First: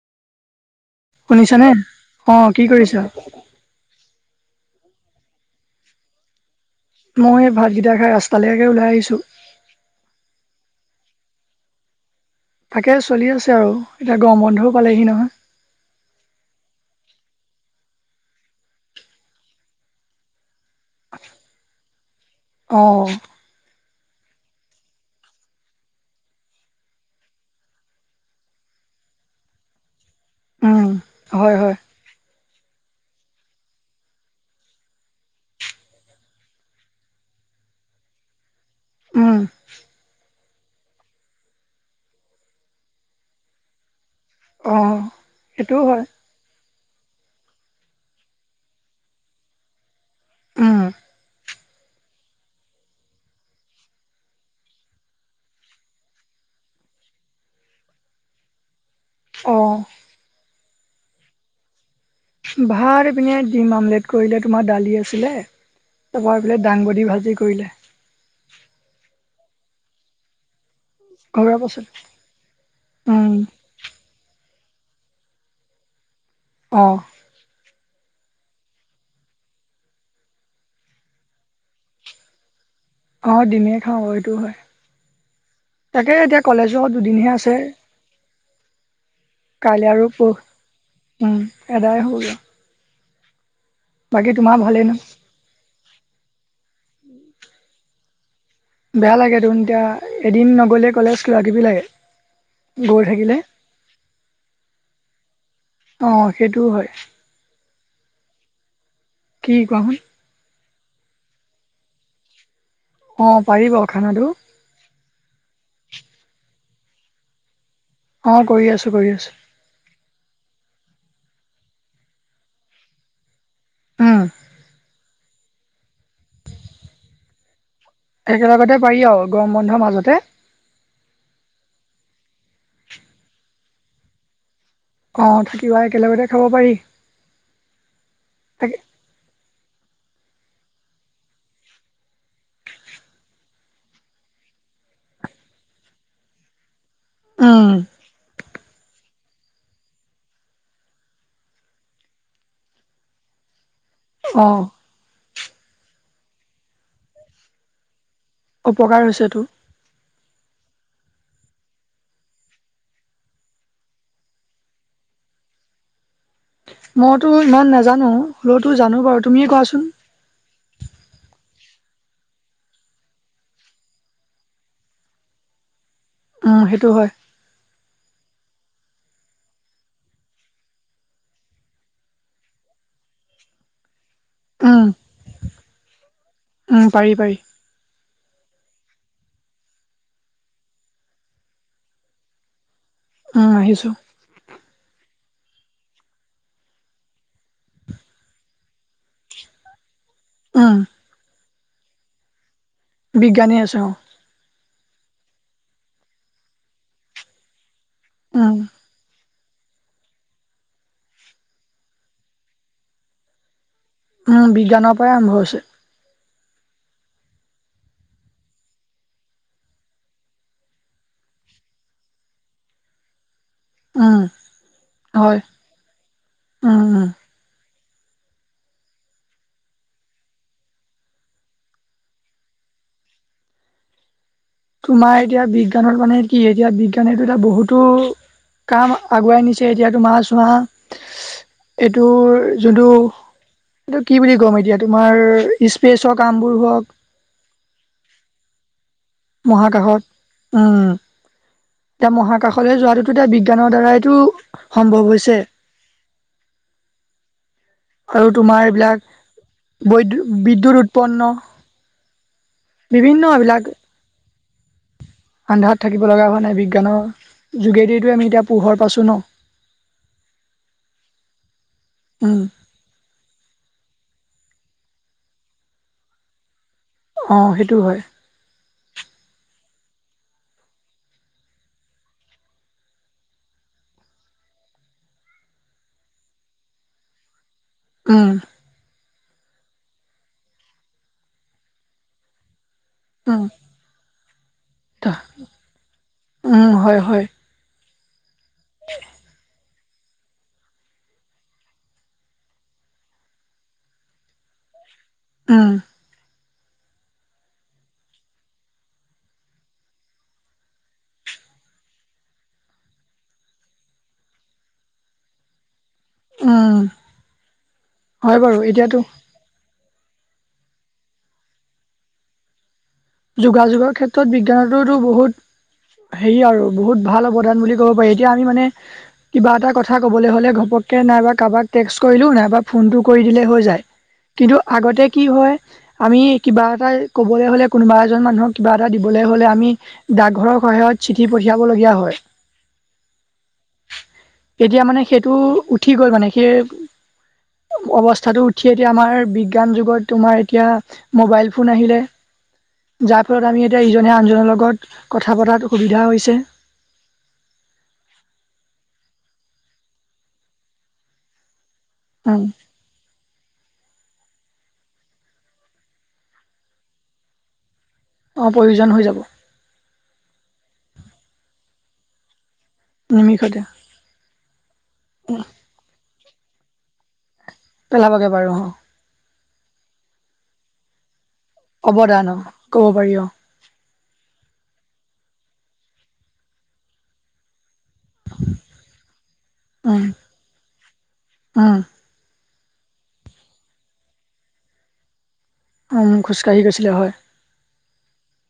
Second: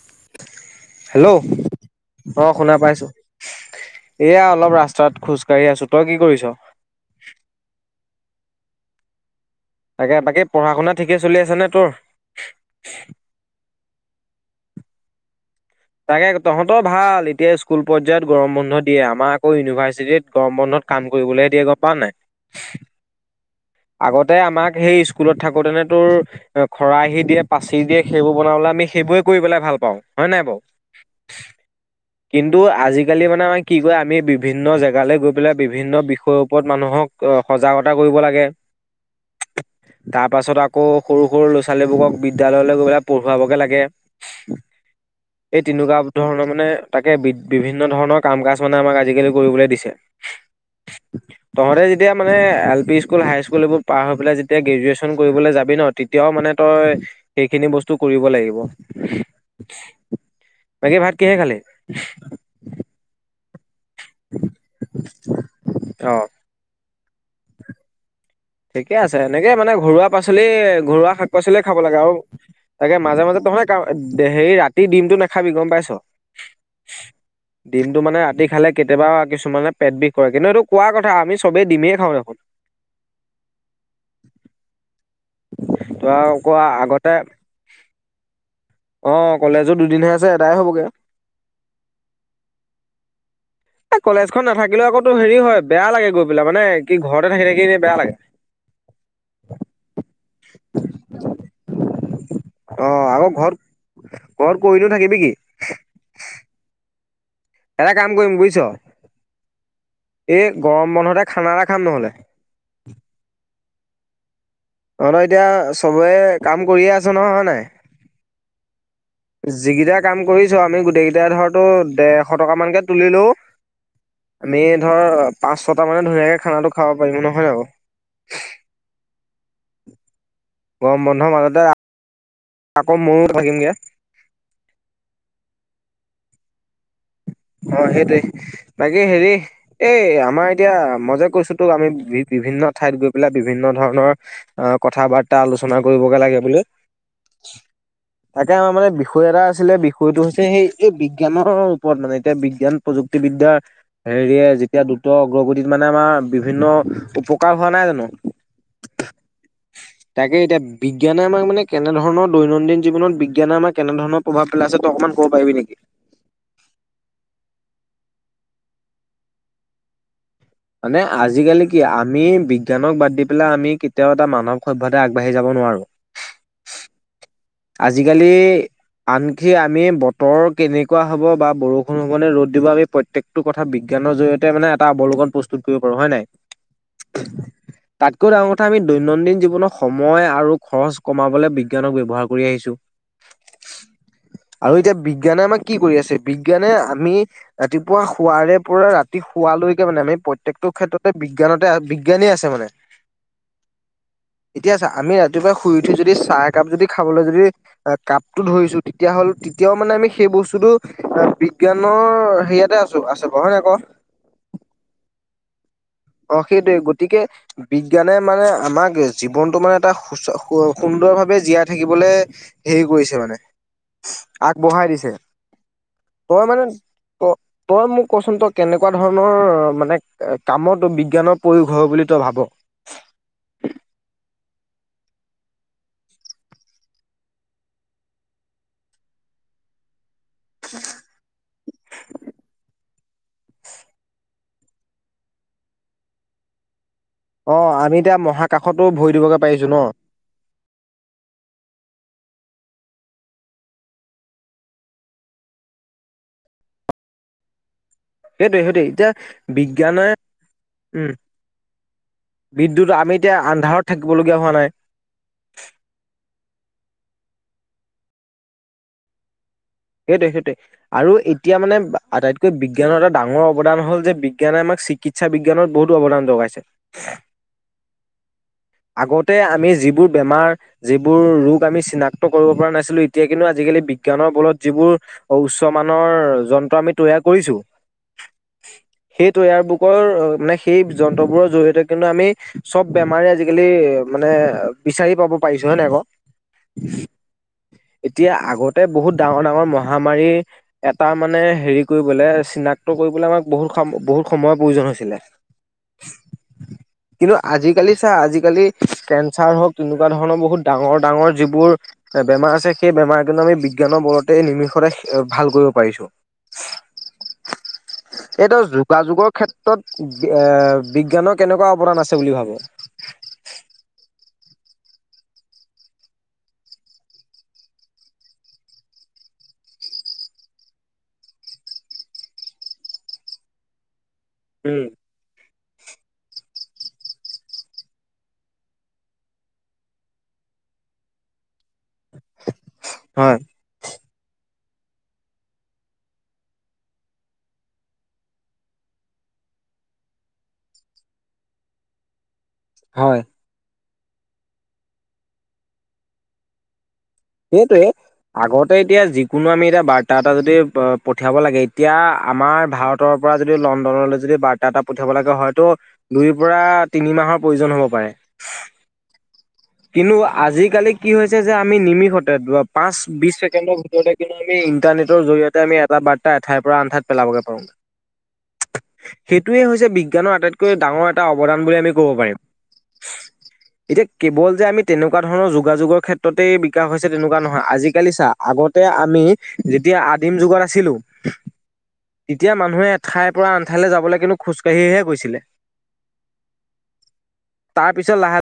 [inaudible] Hello! শুনিছানে? অ কি শুনা কৰিছা? পাইছো। এয়া অলপ ৰাচ তাত খোজ কাঢ়ি আছো। তই কি কৰিছ? মই এই ভাতকেইটা খাই ৰাস্তালৈকে ওলাই আহিছোঁ। তাকে বাকী পঢ়া -শুনা ঠিকে চলি আছে নে তোৰ? তাকে চলি আছে আৰু এতিয়া গৰম বন্ধও পালেহি নহয়। তাকে তহঁতৰ ভাল এতিয়া স্কুল পৰ্যায়ত গৰম বন্ধ দিয়ে, আমাৰ আকৌ ইউনিভাৰ্চিটিত গৰম বন্ধ কাম কৰিবলৈ দিয়ে গম পাৱ নাই? অ' আগতে আমাক সেই স্কুলত থাকোতে ন তোৰ খৰাহি দিয়ে, পাচি দিয়ে সেইবোৰ বনাবলৈ আমি সেইবোৰে কৰি পেলাই ভাল পাওঁ হয়নে নাই বাৰু? উম, হয় হয় কিন্তু আজিকালি মানে আমাৰ কি কয় আমি বিভিন্ন জেগালৈ গৈ পেলাই বিভিন্ন বিষয়ৰ ওপৰত মানুহক সজাগতা কৰিব লাগে। উম। তাৰ পাছত আকৌ সৰু সৰু ল'ৰা- ছোৱালীবোৰক বিদ্যালয়লৈ গৈ পেলাই পঢ়োৱাবগে লাগে। অহ। এই তেনেকুৱা ধৰণৰ মানে তাকে বি বিভিন্ন ধৰণৰ কাম কাজ মানে আমাক আজিকালি কৰিবলৈ দিছে উম তহঁতে যেতিয়া মানে এলপি স্কুল, হাইস্কুল এইবোৰ পাৰ হৈ পেলাই যেতিয়া গ্ৰেজুৱেচন কৰিবলৈ যাবি, তেতিয়াও মানে মানে তই সেইখিনি বস্তু কৰিব লাগিব অ' বাকী ভাত কিহে খালে। ভাৰ পিনে ডিম আমলেট কৰিলে তোমাৰ দালি আছিলে অ', পাই দাংবডি ভাজি কৰিলে ঠিকে আছে এনেকে মানে ঘৰুৱা পাচলি ঘৰুৱা শাক পাচলিযে খাব লাগে আৰু তাকে মাজে উম, মাজে তহ'লে হে ৰাতি তই ডিমতটো নাখাবি গম পাইছ অ'। ডিমটো মানে ৰাতি খালে কেতিয়াবা কিছুমানে পেট বিষ কৰে কিন্তু এইটো কোৱা কথা আমি চবেই ডিমেই খাওঁ দেখোন। অ দিমেই খাওঁ এইটো হয় তই তাকে এতিয়া আকৌ কলেজৰ আগতে দুদিনহে আছে। অ' কলেজো কাইলৈ আৰু দুদিনহে আছে। পৰহি আদায় হ'বগে। উম, এদাই হ'বগৈ। এ বাকী কলেজখন তোমাৰ ভালেই নাথাকিলেও ন? আকৌ হেৰি হয় বেয়া লাগে গৈ পেলাই মানে। কি ঘৰতে থাকি থাকি এনে বেয়া লাগে? বেয়া লাগে তোন এতিয়া এদিন নগলে কলেজ কোৱা কিবি লাগে। অ গৈ আকৌ থাকিলে ঘৰত ঘৰত কৰি ন থাকিবি কি অ সেইটোও হয় এটা কাম কৰিম বুজিছ! কি কোন এই গৰম বন্ধতে খানা এটা খাম নহ'লে অ' পাৰি বাৰু খানাটো। অ নহয় এতিয়া চবে কাম কৰিয়ে আছো নহয় হয় নাই অ কৰি আছো কৰি আছো যিকেইটা কাম কৰিছো আমি, গোটেইকেইটাই ধৰ তোৰ দেৰশ টকা মানকে তুলিলো। আমি ধৰ পাঁচ-ছটা মানে ধুনীয়াকে খানাটো খাব পাৰিম নহয় নে বাৰু? একেলগতে পাৰি আৰু গৰম বন্ধৰ মাজতে কম বন্ধৰ মাজতে আকৌ মও থাকিম গে অ থাকিবা একেলগেতে খাব পাৰি অ সেইটেই তাকে বাকী হেৰি এই আমাৰ এতিয়া মজে কৈছো তো আমি বি বিভিন্ন ঠাইত গৈ পেলাই বিভিন্ন ধৰণৰ অ কথা বাৰ্তা আলোচনা কৰিবগে লাগে বুলি অ এতিয়া আমাৰ মানে বিষয় এটা আছিলে বিষয়টো হৈছে সেই এই বিজ্ঞানৰ ওপৰত মানে বিজ্ঞান প্ৰযুক্তি বিদ্যাৰ হেৰিয়ে অঁ যেতিয়া দ্ৰুত উ্ৰগতিত মানে আমাৰ বিভিন্ন উপকাৰ হোৱা নাই জানো উপকাৰ হৈছেতো তাকে এতিয়া বিজ্ঞান আমাক মানে কেনেধৰনৰ দৈনন্দিন জীৱনত বিজ্ঞানে আমাক কেনেধৰণৰ প্ৰভাৱ পেলাইছে ত অকণমান'ব পাৰি নেকি মইতো ইমান নাজানো। হ'লেওতো জানো বাৰু তুমিয়ে কোৱাচোন? মানে আজিকালি কি আমি বিজ্ঞানক বাদ দি পেলাই আমি কেতিয়াও এটা মানৱ সভ্যতা আগবাঢ়ি যাব নোৱাৰো উম সেইটো হয় আজিকালি আনকি আমি বতৰ কেনেকুৱা হ'ব বা বৰষুণ হবে ৰ'দ দিব আমি প্ৰত্যেকটো কথা বিজ্ঞান জ্ঞানৰ জৰিয়তে মানে উম এটা অৱলকন প্ৰস্তুত কৰিব পাৰো হয় নাই। উম পাৰি পাৰি তথা আমি দৈনন্দিন জীৱনত সময় আৰু খৰচ কমাবলৈ বিজ্ঞানক ব্যবহাৰ কৰি আহিছো। উম আহিছো। আৰু এতিয়া বিজ্ঞানে আমাক কি কৰি আছে, বিজ্ঞানে আমি ৰাতিপুৱা শুৱাৰে পৰা ৰাতি শুৱালৈকে মানে আমি প্ৰত্যেকটো ক্ষেত্ৰতে বিজ্ঞানতে বিজ্ঞানেই আছে মানে। বিজ্ঞানে আছে অ। ৰাতিপোৱা শুই উঠি যদি চাহ একাপ যদি খাবলৈ যদি কাপটো ধৰিছো, তেতিয়া হ'ল তেতিয়াও মানে আমি সেই বস্তুটো বিজ্ঞানৰ সেয়াতে আছো আছে ব হয় নাই ক? উম বিজ্ঞানৰ পৰাই আৰম্ভ হৈছে। অ সেইটোৱে গতিকে বিজ্ঞানে মানে আমাক জীৱনটো মানে এটা সুচ সুন্দৰ ভাৱে জীয়াই থাকিবলৈ হেৰি কৰিছে মানে, উম আগবঢ়াই দিছে। হয় তই মানে উম উম ত তই মোক কচোন তই কেনেকুৱা ধৰণৰ মানে কামত বিজ্ঞানৰ প্ৰয়োগ হয় বুলি তই ভাব? তোমাৰ এতিয়া বিজ্ঞানৰ মানে কি এতিয়া বিজ্ঞানটো এটা বহুতো কাম আগুৱাই নিছে। এতিয়াতো চোৱা এইটো যোনটো এইটো কি বুলি ক'ম এতিয়া তোমাৰ স্পেচৰ কামবোৰ হওঁক অ আমি এতিয়া মহাকাশত মহাকাশত, উম। এতিয়া মহাকাশলৈ যোৱাটোতো এতিয়া বিজ্ঞানৰ দ্বাৰাইটো সম্ভৱ হৈছে। [inaudible] আৰু সেইটো তোমাৰ সেইটোৱেই। এইবিলাক এতিয়া বিজ্ঞানে বৈদ বিদ্যুৎ উম। উৎপন্ন বিদ্যুত আমি বিভিন্ন এতিয়া এইবিলাক আন্ধাৰত থাকিবলগীয়া হোৱা নাই আন্ধাৰত থাকিব লগা হোৱা নাই, বিজ্ঞানৰ যোগেদিতো আমি এতিয়া পোহৰ পাইছো ন। সেইটোয়ে সেইটোৱে। আৰু এতিয়া মানে উম আটাইতকৈ বিজ্ঞানৰ এটা ডাঙৰ অৱদান হ'ল যে বি বিজ্ঞানে আমাক চিকিৎসা বিজ্ঞানত বহুত অৱদান যগাইছে। অ সেইটো হয় আগতে আমি যি বোৰ বেমাৰ যিবোৰ ৰোগ আমি চিনাক্ত কৰিব পৰা নাছিলো, এতিয়া কিন্তু আজিকালি বিজ্ঞানৰ বলত যিবোৰ উচ্চ মানৰ যন্ত্ৰ আমি তৈয়াৰ কৰিছো উম। সেইটো এয়াৰ বুকৰ মানে সেই যন্ত্ৰবোৰৰ জৰিয়তে কিন্তু আমি চব বেমাৰে আজিকালি মানে উম বিচাৰি পাব পাৰিছো হয় নাই আকৌ। উম হয় হয়। এতিয়া আগতে বহুত ডাঙৰ -ডাঙৰ মহামাৰী এটা মানে হেৰি কৰিবলৈ চিনাক্ত কৰিবলৈ আমাক বহুত খা বহুত- সময়ৰ প্ৰয়োজন হৈছিলে। উম। [inaudible] কিন্তু আজিকালি চা, আজিকালি কেঞ্চাৰ হওঁক তেনেকুৱা ধৰণৰ বহুত ডাঙৰ- ডাঙৰ যিবোৰ বেমাৰ আছে। সেই বেমাৰ কিন্তু আমি বিজ্ঞানৰ বলতে নিমিষতে ভাল কৰিব পাৰিছো। উম, হয় এইটো বাৰু এতিয়াতো যোগাযোগৰ ক্ষেত্ৰত এ বিজ্ঞানৰ কেনেকুৱা অৱদান আছে বুলি ভাবে? যোগাযোগৰ ক্ষেত্ৰত বিজ্ঞানতোতো বহুত। হেৰি আৰু বহুত ভাল অৱদান বুলি ক'ব পাৰি। এতিয়া আমি মানে কিবা এটা কথা কবলৈ হ'লে ঘপ- নাইবা কাৰোবাক টেক্স কৰিলো, নাইবা ফোনটো কৰি দিলে হৈ যায়। কিন্তু উম আগতে কি হয় আমি কিবা এটা ক'বলৈ হ'লে। কোনোবা এজন মানুহক কিবা এটা দিবলৈ হ'লে আমি ডাকঘৰৰ সহায়ত চিঠি পঢি- দিয়াবলগীয়া হয়। হয় এতিয়া মানে সেইটো উঠি গ'ল মানে। সেই অৱস্থাটো উঠি এতিয়া আমাৰ বিজ্ঞান যুগত তোমাৰ এতিয়া মোবাইল ফোন আহিলে। হয়। যাৰ ফলত আমি এতিয়া ইজনে আনজনৰ লগত কথা পতাত সুবিধা হৈছে। সেইটোয়ে। আগতে এতিয়া যিকোনো আমি এতিয়া বাৰ্তা এটা যদি পঠিয়াব লাগে। এতিয়া উম আমাৰ ভাৰতৰ পৰা যদি লণ্ডনলৈ যদি বাৰ্তা এটা পঠিয়াব লাগে হয়, ত দুইৰ পৰা তিনি মাহৰ প্ৰয়োজন হ'ব। পাৰে। অ', প্ৰয়োজন হৈ যাব। কিন্তু আজিকালি কি হৈছে যে আমি নিমিষতে পাঁচ বিশ নিমিষতে ছেকেণ্ডৰ ভিতৰতে কিন্তু আমি ইণ্টাৰনেটৰ জৰিয়তে আমি এটা বাৰ্তা এঠাইৰ পৰা আনঠাইত পেলাব গে প পেলাবাগে বাৰু অ'। সেইটোৱে হৈছে বিজ্ঞানৰ আটাইতকৈ ডাঙৰ এটা অৱদান বুলি আমি কব অৱদান অ পাৰিম। ক'ব পাৰি অ এতিয়া কেৱল যে আমি তেনেকুৱা ধৰণৰ যোগাযোগৰ ক্ষেত্ৰতেই বিকাশ হৈছে তেনেকুৱা নহয়, আজি কেলিছা আগতে আমি যেতিয়া উম আদিম যুগত আছিলো উম এতিয়া মানুহে এঠাইৰ পৰা আনঠাইলৈ যাবলৈ কিন্তু খোজকাঢ়িহে গৈছিলে। উম', খোজ কাঢ়ি গৈছিলে হয়। তাৰপিছত লাহে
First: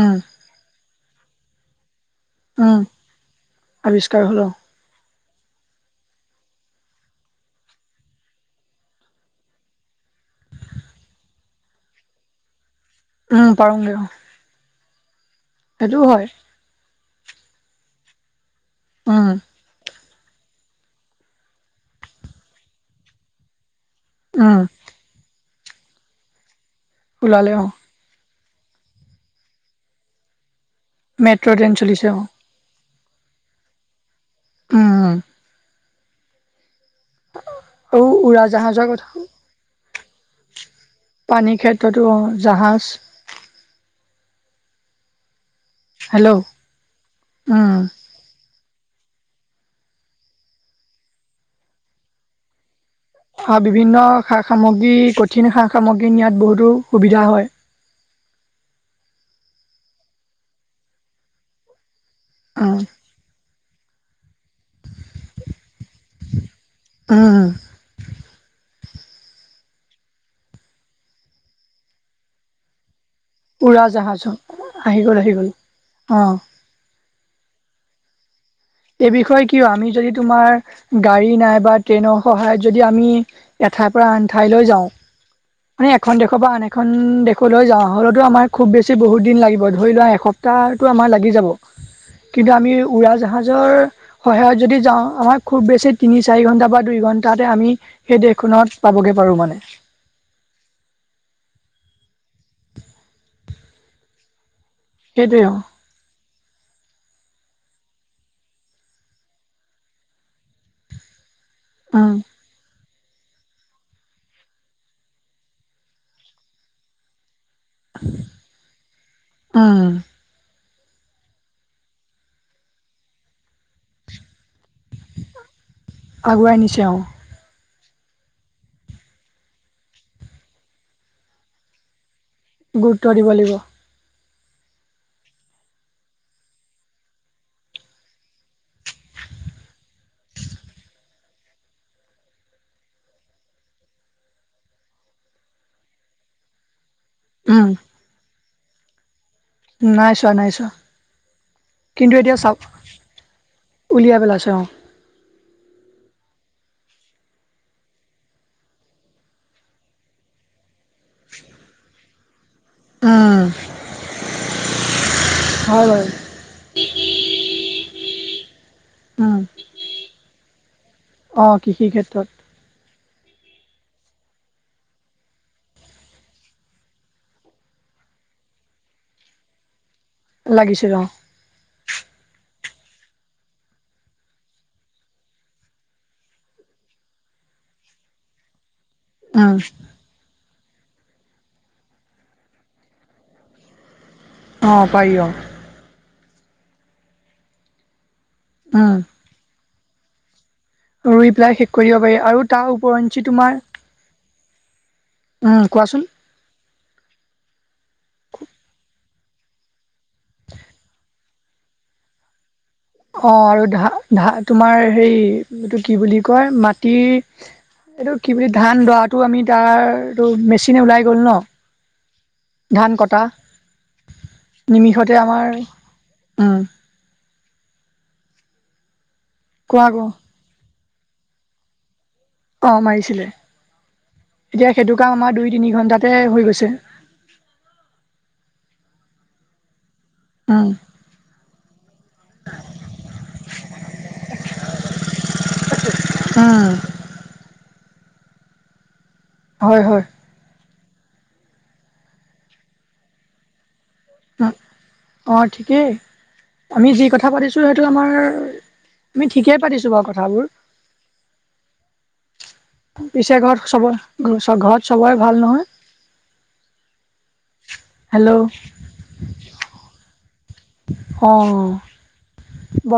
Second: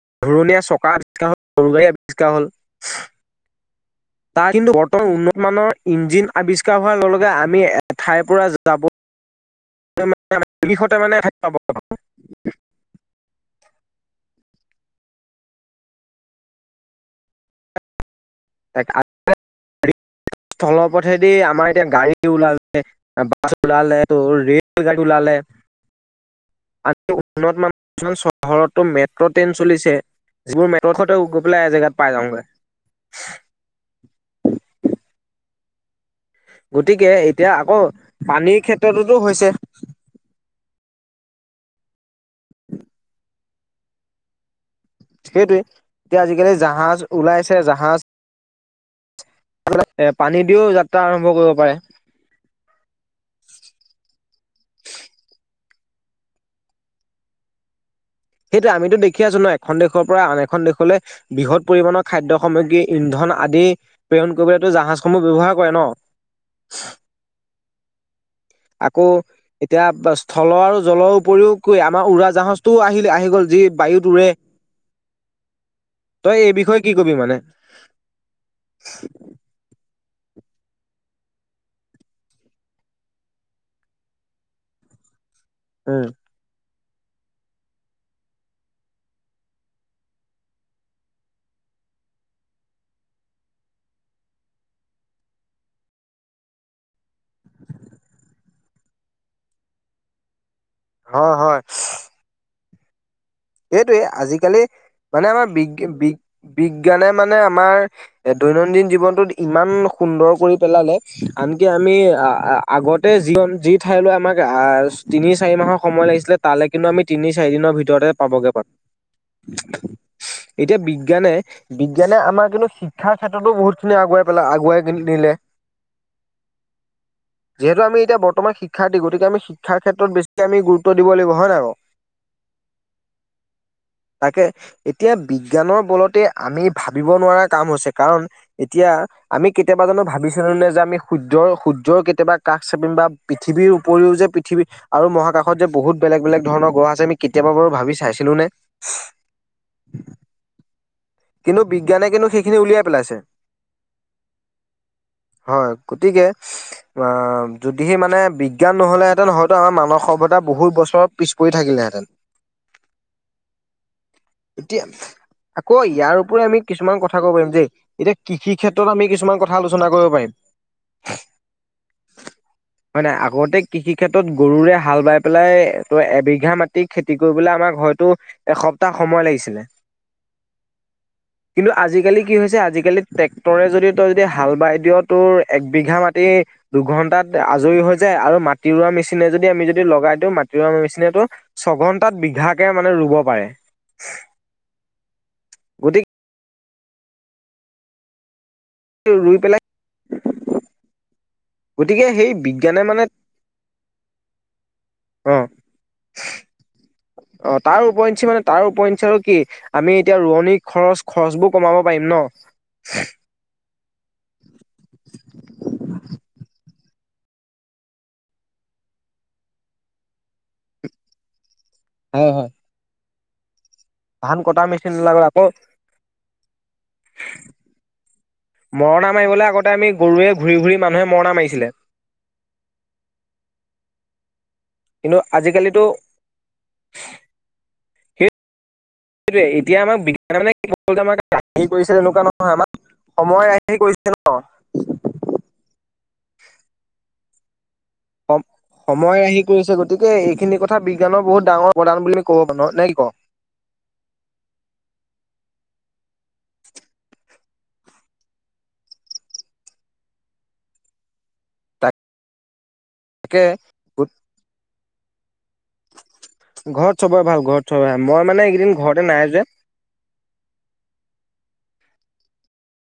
উম ঘোৰণীয়া চকা আৱিষ্কাৰ হল, সৰু গাড়ী আৱিষ্কাৰ [unintelligible] হ'ল। উম আৱিষ্কাৰ হল অ কিন্ত বৰ্তমান উন্নত। মানৰ ইঞ্জিন আৱিষ্কাৰ হোৱাৰ লগে-লগে আমি এঠাইৰ পৰা যাব। বিষতে মানে থ [inaudible] উম হেতু হয়। উম। স্থলৰ পথেদি আমাৰ এতিয়া গাড়ী ওলালে, বা উলালে উম ৰেল গাডী উওলালে। আজ ওলালে উন্নত [unintelligible] অ মানমান চহৰতো মেট্ৰ' ট্ৰেইন চলিছে, যিবোৰ [unintelligible] গৈ মেট্ৰ' পেলাই ট্ৰেইন এ জেগাত চলিছে পাই অ যাওঁগৈ। উম'। গতিকে এতিয়া আকৌ অ পানীৰ উৰাজাহাজৰ কথা ক্ষেত্ৰতোতো হৈছে। পানীৰ ক্ষেত্ৰতো অ', জাহাজ। সেইটোয়ে এতিয়া হেল্ল' আজিকালি জাহাজ ওলাইছে উম জাহাজ এ পানী দিও যাত্ৰা আৰম্ভ কৰিব পাৰে। আৰু বিভিন্ন সা-সামগ্ৰী, কঠিন সা-সামগ্ৰী নিয়াত বহুতো সুবিধা হয়। সেইটোয়ে আমিতো দেখি আছো ন, এখন দেশৰ পৰা আন এখন দেশলে বৃহৎ পৰিমণত খাদ্যয় উম সামগ্ৰী, ইন্ধন, আদি প্ৰেৰণ কৰিবলৈাতো জাহাজসমূহ ব্ৱহাৰ কৰে ন? উম। আকৌ এতিয়া স্থল আৰু জলৰ উপৰিও কি আমাৰ উৰা জাহাজটোও আহিলে। আহ গল যি উৰা বায়ুত জাহাজ উৰে, আহি গ'ল আহি গ'ল অ', তই এই বিষয়ে কি কবি মানে। এই বিষয়ে কিয় আমি যদি তোমাৰ গাড়ী নাই বা ট্ৰেইনৰ সহায়ত যদি আমি এঠাইৰ পৰা আন ঠাইলৈ যাওঁ। মানে উম এখন দেখৰ পৰা অনে খন দেশলৈ যাওঁ হ'লেতো আমাৰ খুব বেছি বহুত দিন লাগিব ধৰি লোৱা এসপ্তাহো আমাৰ লাগি যাব। কিন্তু আমি উৰা জাহাজ সহায়ত যদি যাওঁ, আমাৰ খুব বেছি তিনি চাৰি ঘন্টা বা দুই ঘন্টাতে আমি সেই দেশ ত পাবগে পাৰো মানে। হয়-হয়। সেইটোৱে আজিকালি মানে সেইটোৱে আমাৰ অ', বি্-বি বিজ্ঞানে মানে আমাৰ দৈনন্দিন জীৱনটোত ইমান সুন্দৰ কৰি পেলালে। আনকি আমি উম, আ-আ-আগত যি-যি ঠাইলৈ আমাক আহ তিনি চাৰি মাহৰ সময় লাগিছিলে তালৈ কিন্তু আমি তিনি চাৰি দিনৰ ভিতৰতে পাবগে পাৰো। উম, এতিয়া বিজ্ঞানে-বিজ্ঞানে আমাৰ কিন্তু শিক্ষাৰ ক্ষেত্ৰতো বহুত খিনি আগুৱাই পেলাই আগুৱাই নিলে আগুৱাই নিছে অ'। যিহেতু আমি এতিয়া বৰ্তমান শিক্ষাৰ্থী গতিকে আমি শিক্ষাৰ ক্ষেত্ৰত বেছি আমি গুৰুত্ব দিব লাগিব হয় ন বাৰু? গুৰুত্ব দিব লাগিব। তাকে এতিয়া বিজ্ঞানৰ বলতে আমি ভাবিব নোৱাৰা কাম হৈছে। কাৰণ, এতিয়া আমি কেতিয়াবা জনো ভাবিছিলো নে যে, আমি সূৰ্যৰ সূৰ্যৰ কেতিয়াবা কাষ চাপিম বা পৃথিৱীৰ উপৰিও পৃথিৱী মহাকাশত যে বহুত বেলেগ বেলেগ ধৰণৰ ঘৰ আমি কেতিয়াবা উম, বাৰো ছিলো নে? নাই চোৱা নাই চোৱা। কিন্তু বিজ্ঞানে কিন্তু এতিয়া চাওক সেইখিনি উলিয়াই পেলাইছে। উলিয়াই পেলাইছে অ হয়, গতিকে অ, যদিহে মানে বিজ্ঞান নহলেহেঁতেন হয়তো আমাৰ মানৱ সভ্যতা বহুত বছৰ পিছ পৰি থাকিলেহেঁতেন। [inaudible] আহ। এতিয়া আকৌ ইয়াৰ উপৰিও আমি কিছুমান কথা ক'ব পাৰিম যে, এতিয়া কৃষি ক্ষেত্ৰ ত আমি উম কিছুমান কথা আলোচনা কৰিব পাৰিম। অ', কৃষি ক্ষেত্ৰত। হয় নাই আগতে কৃষি ক্ষেত্ৰত গৰুৰে হাল বাই পেলাই ত এবিঘা মাটি খেতি কৰিবলে আমাক হয়তো এ সপ্তাহ সময় লাগিছিল। লাগিছে অ কিন্তু আজিকালি কি হৈছে আজিকালি আজিকালি ট্ৰেক্টৰে যদি তই যদি হাল বাই দিয় তোৰ একবিঘা মাটি দুঘন্টাত আজৰি হৈ যায়, আৰু মাটি ৰোৱা মেচিনে যদি উম আমি যদি লগাই দিওঁ মাটি নিচিনাটো ছঘন্টাত বিঘাকে মানে ৰুব পাৰে। অ' পাৰি অ'। গতিকে, উম ৰুই পেলাই ৰুই পেলাই শেষ কৰিব গতিকে পাৰি, সেই আৰু তাৰ বিজ্ঞানে মানে উপওৰিঞ্চি তোমাৰ অ উম, কোৱাচোন? অ তাৰ উপৰিঞ্চি মানে তাৰ উপৰিঞ্চি আৰু কি আমি এতিয়া ৰোৱনী খৰচ খৰচবোৰ কমাব পাৰিম ন? অ, আৰু ধা ধা তোমাৰ হেৰি এইটো কি বুলি কয়, মাত এইটো কি বুলি ধান লৰাটো আমি তাৰ এইটো মেচিনে ওলাই গ'ল ন? ধান কটা। ধান-কটা মেচিন নিমিষতে ওলাল আকৌ। আমাৰ উম মৰণা মাৰিবলৈ আগতে কোৱা আমি ক গৰুৱে ঘূৰি-ঘূৰি মানুহে মৰণা মাৰিছিলে। অ, মাৰিছিলে। এতিয়া সেইটো কিন্তু কাম আমাৰ দুই তিনি আজিকালিতো ঘন্টাতে হৈ গৈছে। সেইটোৱে এতিয়া আমাক বিজ্ঞানে উম কি আ কৰিছিল এনেকুৱা নহয় আমাক সময় আহে কৰিছে ন? উম সম- সময় আহি কৰিছে হয় হয় গতিকে এইখিনি কথা বিজ্ঞানৰ বহুত ডাঙৰ অবদান বুলি ক'ব পাৰোঁ নে কি ক? অহ, ঠিকেই আমি যি কথা পাতিছো সেইটো আমাৰ আমি ঠিকেই পাতিছো বাৰু কথাবোৰ তাক পিছে ঘৰত চবৰ ঘৰত চবৰে ভাল নহয়? [inaudible] ঘৰত চবৰে ভাল, ঘৰত চবৰে ভাল। মই হেল্ল' মানে এইকেইদিন ঘৰতে নাই যে অহ [unintelligible]